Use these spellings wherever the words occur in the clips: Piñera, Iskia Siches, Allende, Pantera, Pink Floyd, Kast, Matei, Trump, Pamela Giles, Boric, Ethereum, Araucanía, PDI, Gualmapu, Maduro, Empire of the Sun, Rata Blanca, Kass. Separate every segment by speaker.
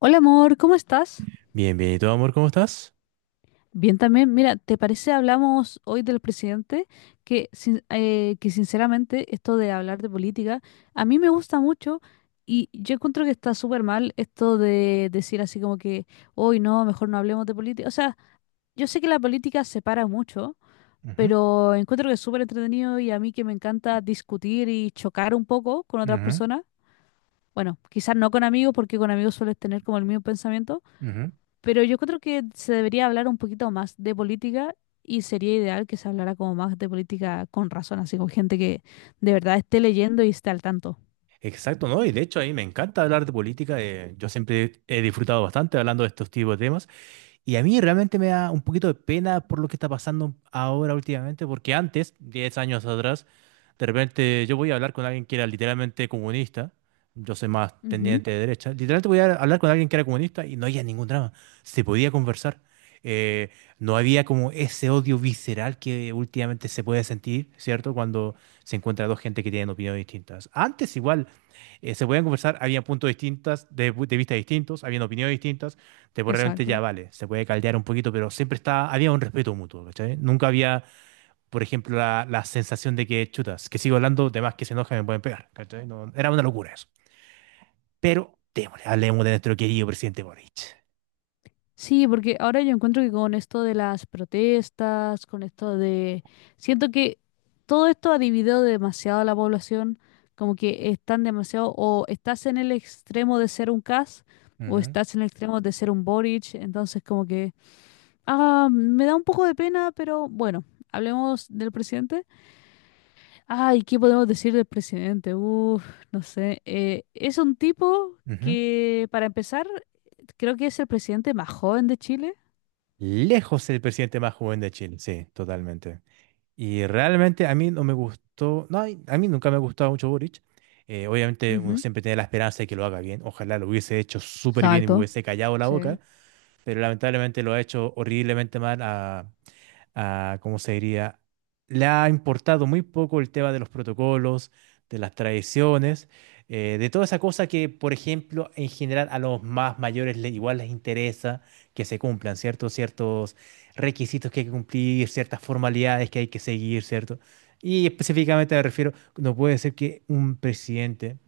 Speaker 1: Hola amor, ¿cómo estás?
Speaker 2: Bien, bien, ¿y tú, amor, cómo estás?
Speaker 1: Bien también. Mira, ¿te parece hablamos hoy del presidente? Que, sin- que sinceramente esto de hablar de política a mí me gusta mucho y yo encuentro que está súper mal esto de decir así como que hoy no, mejor no hablemos de política. O sea, yo sé que la política separa mucho,
Speaker 2: Ujú,
Speaker 1: pero encuentro que es súper entretenido y a mí que me encanta discutir y chocar un poco con otras
Speaker 2: ujú,
Speaker 1: personas. Bueno, quizás no con amigos porque con amigos sueles tener como el mismo pensamiento.
Speaker 2: ujú.
Speaker 1: Pero yo creo que se debería hablar un poquito más de política y sería ideal que se hablara como más de política con razón, así con gente que de verdad esté leyendo y esté al tanto.
Speaker 2: Exacto, ¿no? Y de hecho, a mí me encanta hablar de política. Yo siempre he disfrutado bastante hablando de estos tipos de temas. Y a mí realmente me da un poquito de pena por lo que está pasando ahora últimamente, porque antes, 10 años atrás, de repente yo voy a hablar con alguien que era literalmente comunista, yo soy más
Speaker 1: Ujú,
Speaker 2: tendiente de derecha, literalmente voy a hablar con alguien que era comunista y no había ningún drama, se podía conversar. Eh, no había como ese odio visceral que últimamente se puede sentir, ¿cierto? Cuando se encuentra dos gente que tienen opiniones distintas. Antes igual se podían conversar, había puntos distintos, de vista distintos, habían opiniones distintas, te puede realmente ya
Speaker 1: exacto.
Speaker 2: vale, se puede caldear un poquito, pero siempre está, había un respeto mutuo, ¿cachai? Nunca había, por ejemplo, la sensación de que chutas, que sigo hablando, de más que se enoja me pueden pegar, ¿cachai? No, era una locura eso. Pero, démosle, hablemos de nuestro querido presidente Boric.
Speaker 1: Sí, porque ahora yo encuentro que con esto de las protestas, con esto de... Siento que todo esto ha dividido demasiado a la población, como que están demasiado, o estás en el extremo de ser un CAS, o
Speaker 2: Ujú.
Speaker 1: estás en el extremo de ser un Boric, entonces como que... Ah, me da un poco de pena, pero bueno, hablemos del presidente. Ay, ¿qué podemos decir del presidente? Uf, no sé. Es un tipo
Speaker 2: Ujú.
Speaker 1: que, para empezar, creo que es el presidente más joven de Chile.
Speaker 2: Lejos el presidente más joven de Chile, sí, totalmente. Y realmente a mí no me gustó, no, ay, a mí nunca me ha gustado mucho Boric. Obviamente uno
Speaker 1: Ujú,
Speaker 2: siempre tiene la esperanza de que lo haga bien. Ojalá lo hubiese hecho súper bien y me
Speaker 1: exacto.
Speaker 2: hubiese callado la
Speaker 1: Sí.
Speaker 2: boca. Pero lamentablemente lo ha hecho horriblemente mal a, ¿cómo se diría? Le ha importado muy poco el tema de los protocolos, de las tradiciones, de toda esa cosa que, por ejemplo, en general a los más mayores le- igual les interesa que se cumplan, ¿cierto? Ciertos requisitos que hay que cumplir, ciertas formalidades que hay que seguir, ¿cierto? Y específicamente me refiero, no puede ser que un presidente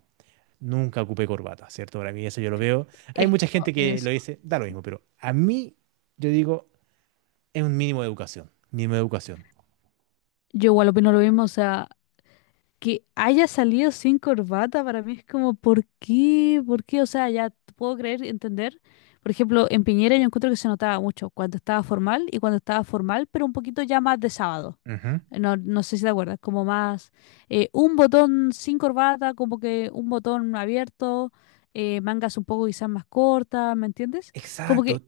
Speaker 2: nunca ocupé corbata, ¿cierto? Para mí eso yo lo veo. Hay mucha gente
Speaker 1: Eso,
Speaker 2: que lo
Speaker 1: eso.
Speaker 2: dice, da lo mismo, pero a mí yo digo, es un mínimo de educación, mínimo de educación.
Speaker 1: Yo igual opino lo mismo, o sea, que haya salido sin corbata para mí es como, ¿por qué? ¿Por qué? O sea, puedo creer, entender. Por ejemplo, en Piñera yo encuentro que se notaba mucho cuando estaba formal y cuando estaba formal, pero un poquito ya más de sábado.
Speaker 2: Ujú.
Speaker 1: No, no sé si te acuerdas, como más un botón sin corbata, como que un botón abierto, mangas un poco quizás más cortas, ¿me entiendes? Como que
Speaker 2: Exacto,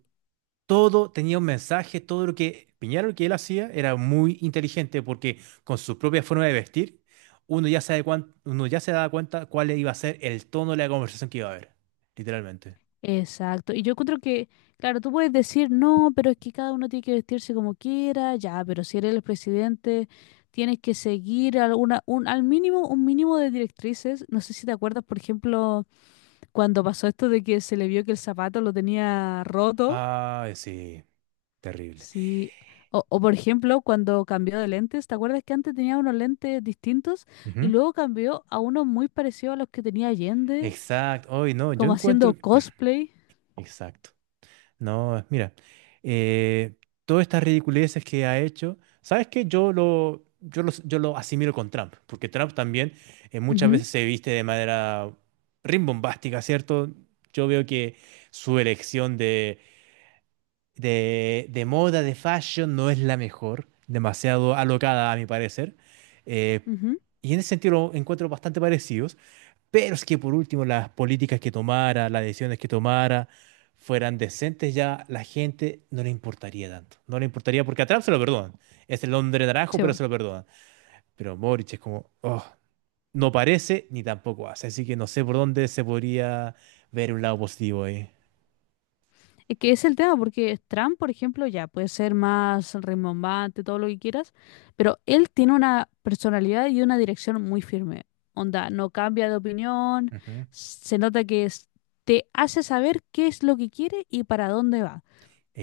Speaker 2: todo tenía un mensaje, todo lo que Piñera, lo que él hacía, era muy inteligente porque con su propia forma de vestir, uno ya se da cuan- uno ya se daba cuenta cuál iba a ser el tono de la conversación que iba a haber, literalmente.
Speaker 1: exacto. Y yo encuentro que, claro, tú puedes decir, no, pero es que cada uno tiene que vestirse como quiera, ya, pero si eres el presidente, tienes que seguir alguna, un, al mínimo, un mínimo de directrices. No sé si te acuerdas, por ejemplo, cuando pasó esto de que se le vio que el zapato lo tenía roto,
Speaker 2: Ay, sí, terrible.
Speaker 1: sí. O, por ejemplo, cuando cambió de lentes, ¿te acuerdas que antes tenía unos lentes distintos y
Speaker 2: Ujú.
Speaker 1: luego cambió a unos muy parecidos a los que tenía Allende,
Speaker 2: Exacto, hoy no, yo
Speaker 1: como haciendo
Speaker 2: encuentro...
Speaker 1: cosplay?
Speaker 2: Exacto. No, mira, eh, todas estas ridiculeces que ha hecho, ¿sabes qué? Yo lo asimilo con Trump, porque Trump también muchas
Speaker 1: Ujú,
Speaker 2: veces se viste de manera rimbombástica, ¿cierto? Yo veo que su elección de moda, de fashion, no es la mejor, demasiado alocada a mi parecer. eh,
Speaker 1: ujú.
Speaker 2: y en ese sentido lo encuentro bastante parecido. Pero es que por último las políticas que tomara, las decisiones que tomara, fueran decentes, ya la gente no le importaría tanto. No le importaría porque a Trump se lo perdonan. Es el hombre naranjo,
Speaker 1: Sí,
Speaker 2: pero se lo perdonan. Pero Boric es como, oh, no parece ni tampoco hace. Así que no sé por dónde se podría ver un lado positivo ahí.
Speaker 1: es que es el tema, porque Trump, por ejemplo, ya puede ser más rimbombante, todo lo que quieras, pero él tiene una personalidad y una dirección muy firme. Onda, no cambia de opinión,
Speaker 2: Ujú.
Speaker 1: se nota que te hace saber qué es lo que quiere y para dónde va.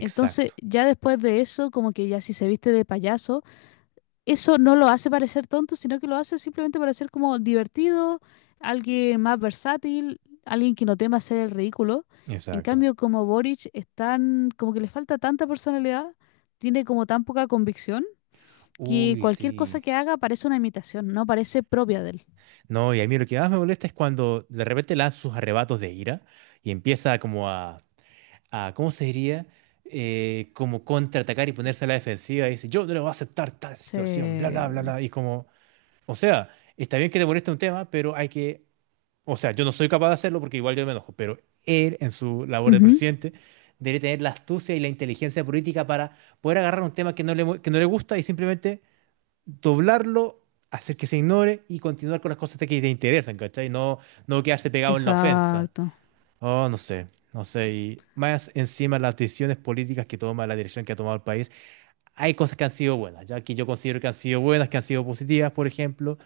Speaker 1: Entonces, ya después de eso, como que ya si se viste de payaso, eso no lo hace parecer tonto, sino que lo hace simplemente parecer como divertido, alguien más versátil, alguien que no tema hacer el ridículo. En
Speaker 2: exacto.
Speaker 1: cambio, como Boric es tan, como que le falta tanta personalidad, tiene como tan poca convicción, que
Speaker 2: Uy,
Speaker 1: cualquier cosa
Speaker 2: sí.
Speaker 1: que haga parece una imitación, no parece propia de él.
Speaker 2: No, y a mí lo que más me molesta es cuando de repente lanza sus arrebatos de ira y empieza como a ¿cómo se diría? Como contraatacar y ponerse a la defensiva y decir yo no le voy a aceptar tal situación, bla, bla,
Speaker 1: Sí.
Speaker 2: bla, bla. Y como, o sea, está bien que te moleste un tema, pero hay que, o sea, yo no soy capaz de hacerlo porque igual yo me enojo, pero él en su labor de
Speaker 1: Ujú,
Speaker 2: presidente debe tener la astucia y la inteligencia política para poder agarrar un tema que que no le gusta y simplemente doblarlo. Hacer que se ignore y continuar con las cosas que te interesan, ¿cachai? No, no quedarse pegado en la ofensa.
Speaker 1: exacto.
Speaker 2: Oh, no sé, no sé. Y más encima las decisiones políticas que toma, la dirección que ha tomado el país, hay cosas que han sido buenas, ya que yo considero que han sido buenas, que han sido positivas, por ejemplo,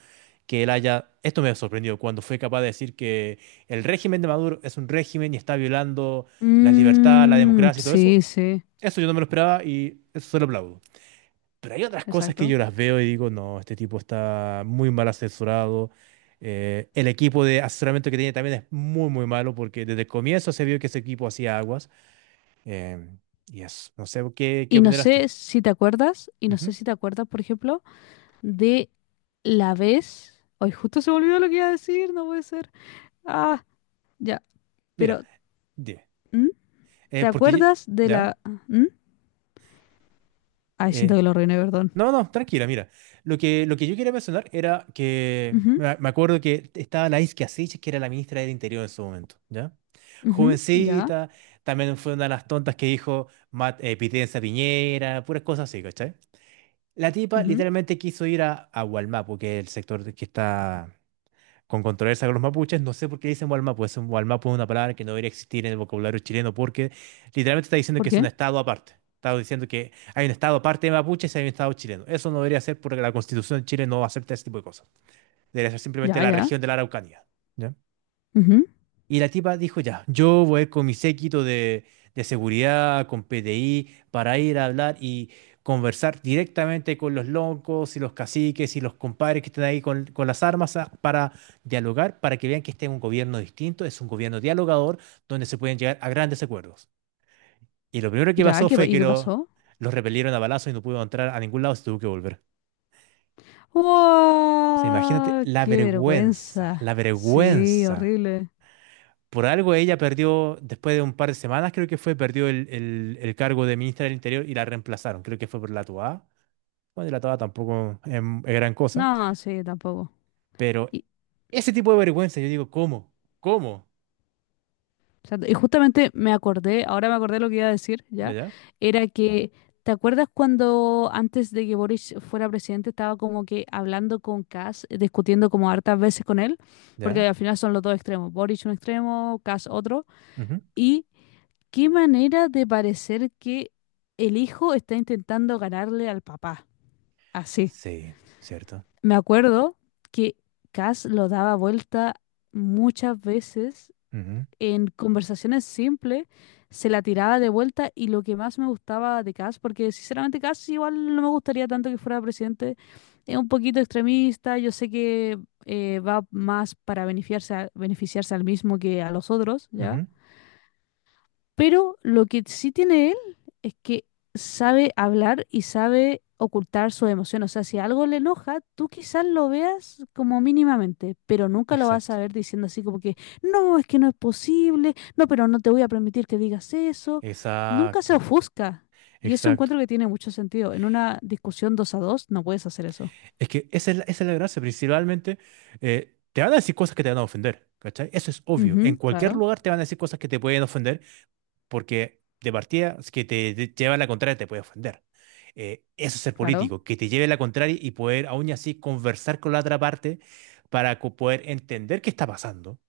Speaker 2: que él haya, esto me ha sorprendido, cuando fue capaz de decir que el régimen de Maduro es un régimen y está violando las libertades, la
Speaker 1: Mm,
Speaker 2: democracia y todo eso,
Speaker 1: sí, sí,
Speaker 2: eso yo no me lo esperaba y eso se lo aplaudo. Pero hay otras cosas que
Speaker 1: exacto.
Speaker 2: yo las veo y digo, no, este tipo está muy mal asesorado. El equipo de asesoramiento que tiene también es muy, muy malo porque desde el comienzo se vio que ese equipo hacía aguas. Em, y eso, no sé, ¿qué, qué opinarás tú?
Speaker 1: Y no
Speaker 2: Ujú.
Speaker 1: sé si te acuerdas, por ejemplo, de la vez. Hoy justo se me olvidó lo que iba a decir, no puede ser. Ah, ya.
Speaker 2: Mira,
Speaker 1: Pero,
Speaker 2: dime.
Speaker 1: ¿mm? ¿Te
Speaker 2: Porque,
Speaker 1: acuerdas de
Speaker 2: ¿ya?
Speaker 1: la? ¿Mm? Ay, siento
Speaker 2: Eh,
Speaker 1: que lo reiné, perdón.
Speaker 2: No, no, tranquila, mira. Lo que yo quería mencionar era que
Speaker 1: Ujú,
Speaker 2: me acuerdo que estaba la Iskia Siches, que era la ministra del Interior en su momento, ¿ya?
Speaker 1: ujú, ya.
Speaker 2: Jovencita, también fue una de las tontas que dijo Pitencia Piñera, puras cosas así, ¿cachai? La tipa
Speaker 1: Ujú.
Speaker 2: literalmente quiso ir a, Gualmapu, que es el sector que está con controversia con los mapuches. No sé por qué le dicen Gualmapu. Es un, Gualmapu es una palabra que no debería existir en el vocabulario chileno porque literalmente está diciendo
Speaker 1: ¿Por
Speaker 2: que es un
Speaker 1: qué?
Speaker 2: estado aparte. Está diciendo que hay un estado aparte de mapuches y hay un estado chileno. Eso no debería ser porque la constitución de Chile no acepta ese tipo de cosas. Debería ser simplemente
Speaker 1: Ya,
Speaker 2: la
Speaker 1: ya.
Speaker 2: región de la Araucanía. ¿Ya?
Speaker 1: Ujú,
Speaker 2: Y la tipa dijo, ya, yo voy a ir con mi séquito de seguridad, con PDI, para ir a hablar y conversar directamente con los locos y los caciques y los compadres que están ahí con, las armas a- para dialogar, para que vean que este es un gobierno distinto, es un gobierno dialogador, donde se pueden llegar a grandes acuerdos. Y lo primero que
Speaker 1: ya,
Speaker 2: pasó fue
Speaker 1: ¿y
Speaker 2: que
Speaker 1: qué
Speaker 2: lo,
Speaker 1: pasó?
Speaker 2: los repelieron a balazo y no pudo entrar a ningún lado, se tuvo que volver. O sea, imagínate
Speaker 1: ¡Wow!
Speaker 2: la
Speaker 1: ¡Qué
Speaker 2: vergüenza,
Speaker 1: vergüenza!
Speaker 2: la
Speaker 1: Sí,
Speaker 2: vergüenza.
Speaker 1: horrible.
Speaker 2: Por algo ella perdió, después de un par de semanas, creo que fue, perdió el cargo de ministra del Interior y la reemplazaron. Creo que fue por la Toa. Bueno, y la Toa tampoco es, gran cosa.
Speaker 1: No, sí, tampoco.
Speaker 2: Pero
Speaker 1: Y,
Speaker 2: ese tipo de vergüenza, yo digo, ¿cómo? ¿Cómo?
Speaker 1: exacto. Y justamente me acordé, ahora me acordé lo que iba a decir,
Speaker 2: ¿Ya,
Speaker 1: ¿ya?
Speaker 2: ya?
Speaker 1: Era que, ¿te acuerdas cuando antes de que Boris fuera presidente estaba como que hablando con Kass, discutiendo como hartas veces con él? Porque
Speaker 2: ¿Ya?
Speaker 1: al final son los dos extremos, Boris un extremo, Kass otro.
Speaker 2: Ujú.
Speaker 1: Y qué manera de parecer que el hijo está intentando ganarle al papá. Así.
Speaker 2: Sí, cierto.
Speaker 1: Me acuerdo que Kass lo daba vuelta muchas veces,
Speaker 2: Ujú,
Speaker 1: en conversaciones simples se la tiraba de vuelta, y lo que más me gustaba de Cass, porque sinceramente Cass igual no me gustaría tanto que fuera presidente, es un poquito extremista, yo sé que va más para beneficiarse, beneficiarse al mismo que a los otros, ¿ya?
Speaker 2: ujú.
Speaker 1: Pero lo que sí tiene él es que sabe hablar y sabe ocultar su emoción. O sea, si algo le enoja, tú quizás lo veas como mínimamente, pero nunca lo vas
Speaker 2: Exacto.
Speaker 1: a ver diciendo así como que no es posible, no, pero no te voy a permitir que digas eso. Nunca se
Speaker 2: Exacto.
Speaker 1: ofusca. Y eso
Speaker 2: Exacto.
Speaker 1: encuentro que tiene mucho sentido. En una discusión dos a dos no puedes hacer eso.
Speaker 2: Es que esa es la gracia. Principalmente, te van a decir cosas que te van a ofender, ¿cachai? Eso es obvio. En
Speaker 1: Ujú,
Speaker 2: cualquier
Speaker 1: claro,
Speaker 2: lugar te van a decir cosas que te pueden ofender porque de partida, es que te lleva la contraria, te puede ofender. Eso es ser
Speaker 1: claro.
Speaker 2: político, que te lleve la contraria y poder aún así conversar con la otra parte para poder entender qué está pasando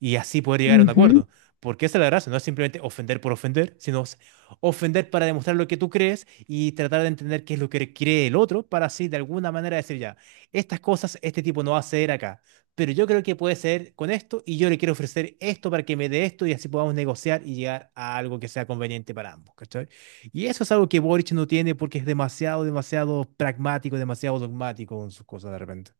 Speaker 2: y así poder llegar a un acuerdo. Porque esa es la gracia, no es simplemente ofender por ofender, sino ofender para demostrar lo que tú crees y tratar de entender qué es lo que cree el otro para así de alguna manera decir ya, estas cosas este tipo no va a ceder acá, pero yo creo que puede ceder con esto y yo le quiero ofrecer esto para que me dé esto y así podamos negociar y llegar a algo que sea conveniente para ambos, ¿cachai? Y eso es algo que Boric no tiene porque es demasiado, demasiado pragmático, demasiado dogmático con sus cosas de repente.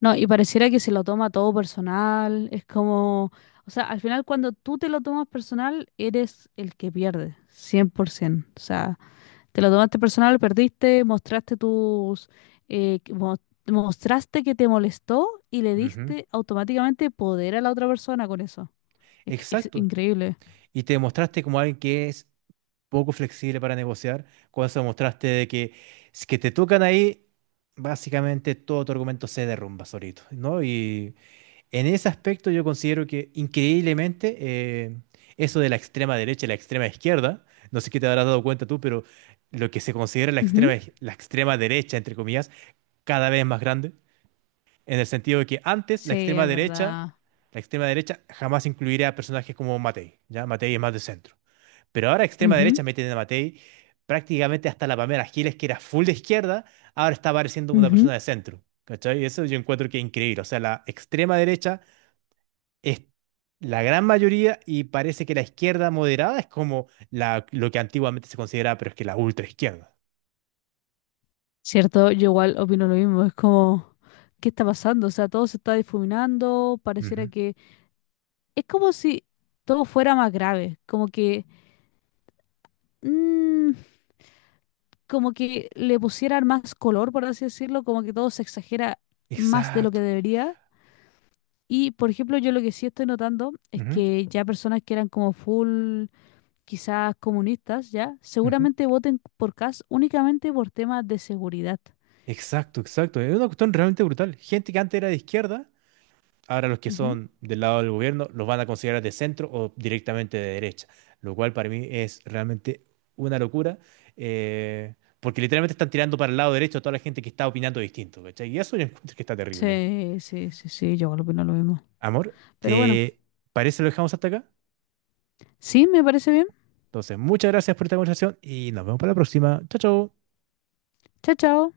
Speaker 1: No, y pareciera que se lo toma todo personal, es como, o sea, al final cuando tú te lo tomas personal, eres el que pierde, 100%. O sea, te lo tomaste personal, perdiste, mostraste tus, eh, que mo- mostraste que te molestó y le
Speaker 2: Ujú.
Speaker 1: diste automáticamente poder a la otra persona con eso. Es que es
Speaker 2: Exacto.
Speaker 1: increíble.
Speaker 2: Y te mostraste como alguien que es poco flexible para negociar. Con eso demostraste de que si que te tocan ahí, básicamente todo tu argumento se derrumba solito, ¿no? Y en ese aspecto yo considero que increíblemente eso de la extrema derecha y la extrema izquierda, no sé qué te habrás dado cuenta tú, pero lo que se considera la extrema,
Speaker 1: Ujú.
Speaker 2: la extrema derecha, entre comillas, cada vez es más grande, en el sentido de que antes
Speaker 1: Sí, es verdad.
Speaker 2: la extrema derecha jamás incluiría a personajes como Matei, ¿ya? Matei es más de centro. Pero ahora extrema
Speaker 1: Ujú,
Speaker 2: derecha meten a Matei prácticamente hasta la Pamela Giles, que era full de izquierda, ahora está apareciendo una
Speaker 1: ujú.
Speaker 2: persona de centro. ¿Cachai? Eso yo encuentro que es increíble. O sea, la extrema derecha es la gran mayoría y parece que la izquierda moderada es como la, lo que antiguamente se consideraba, pero es que la ultra izquierda.
Speaker 1: Cierto, yo igual opino lo mismo. Es como, ¿qué está pasando? O sea, todo se está difuminando. Pareciera
Speaker 2: Ujú.
Speaker 1: que es como si todo fuera más grave. Como que, mm, como que le pusieran más color, por así decirlo, como que todo se exagera más de lo que
Speaker 2: Exacto.
Speaker 1: debería. Y, por ejemplo, yo lo que sí estoy notando es
Speaker 2: Ujú,
Speaker 1: que ya personas que eran como full, quizás comunistas, ya,
Speaker 2: ujú.
Speaker 1: seguramente voten por Kast únicamente por temas de seguridad.
Speaker 2: Exacto, exacto. Es una cuestión realmente brutal. Gente que antes era de izquierda. Ahora los que
Speaker 1: Ujú.
Speaker 2: son del lado del gobierno los van a considerar de centro o directamente de derecha, lo cual para mí es realmente una locura, porque literalmente están tirando para el lado derecho a toda la gente que está opinando distinto, ¿cachai? Y eso yo encuentro que está terrible.
Speaker 1: Sí, sí, sí, sí, yo opino lo mismo.
Speaker 2: Amor,
Speaker 1: Pero bueno,
Speaker 2: ¿te parece lo dejamos hasta acá?
Speaker 1: sí, me parece bien.
Speaker 2: Entonces, muchas gracias por esta conversación y nos vemos para la próxima. Chao, chao.
Speaker 1: Chao, chao.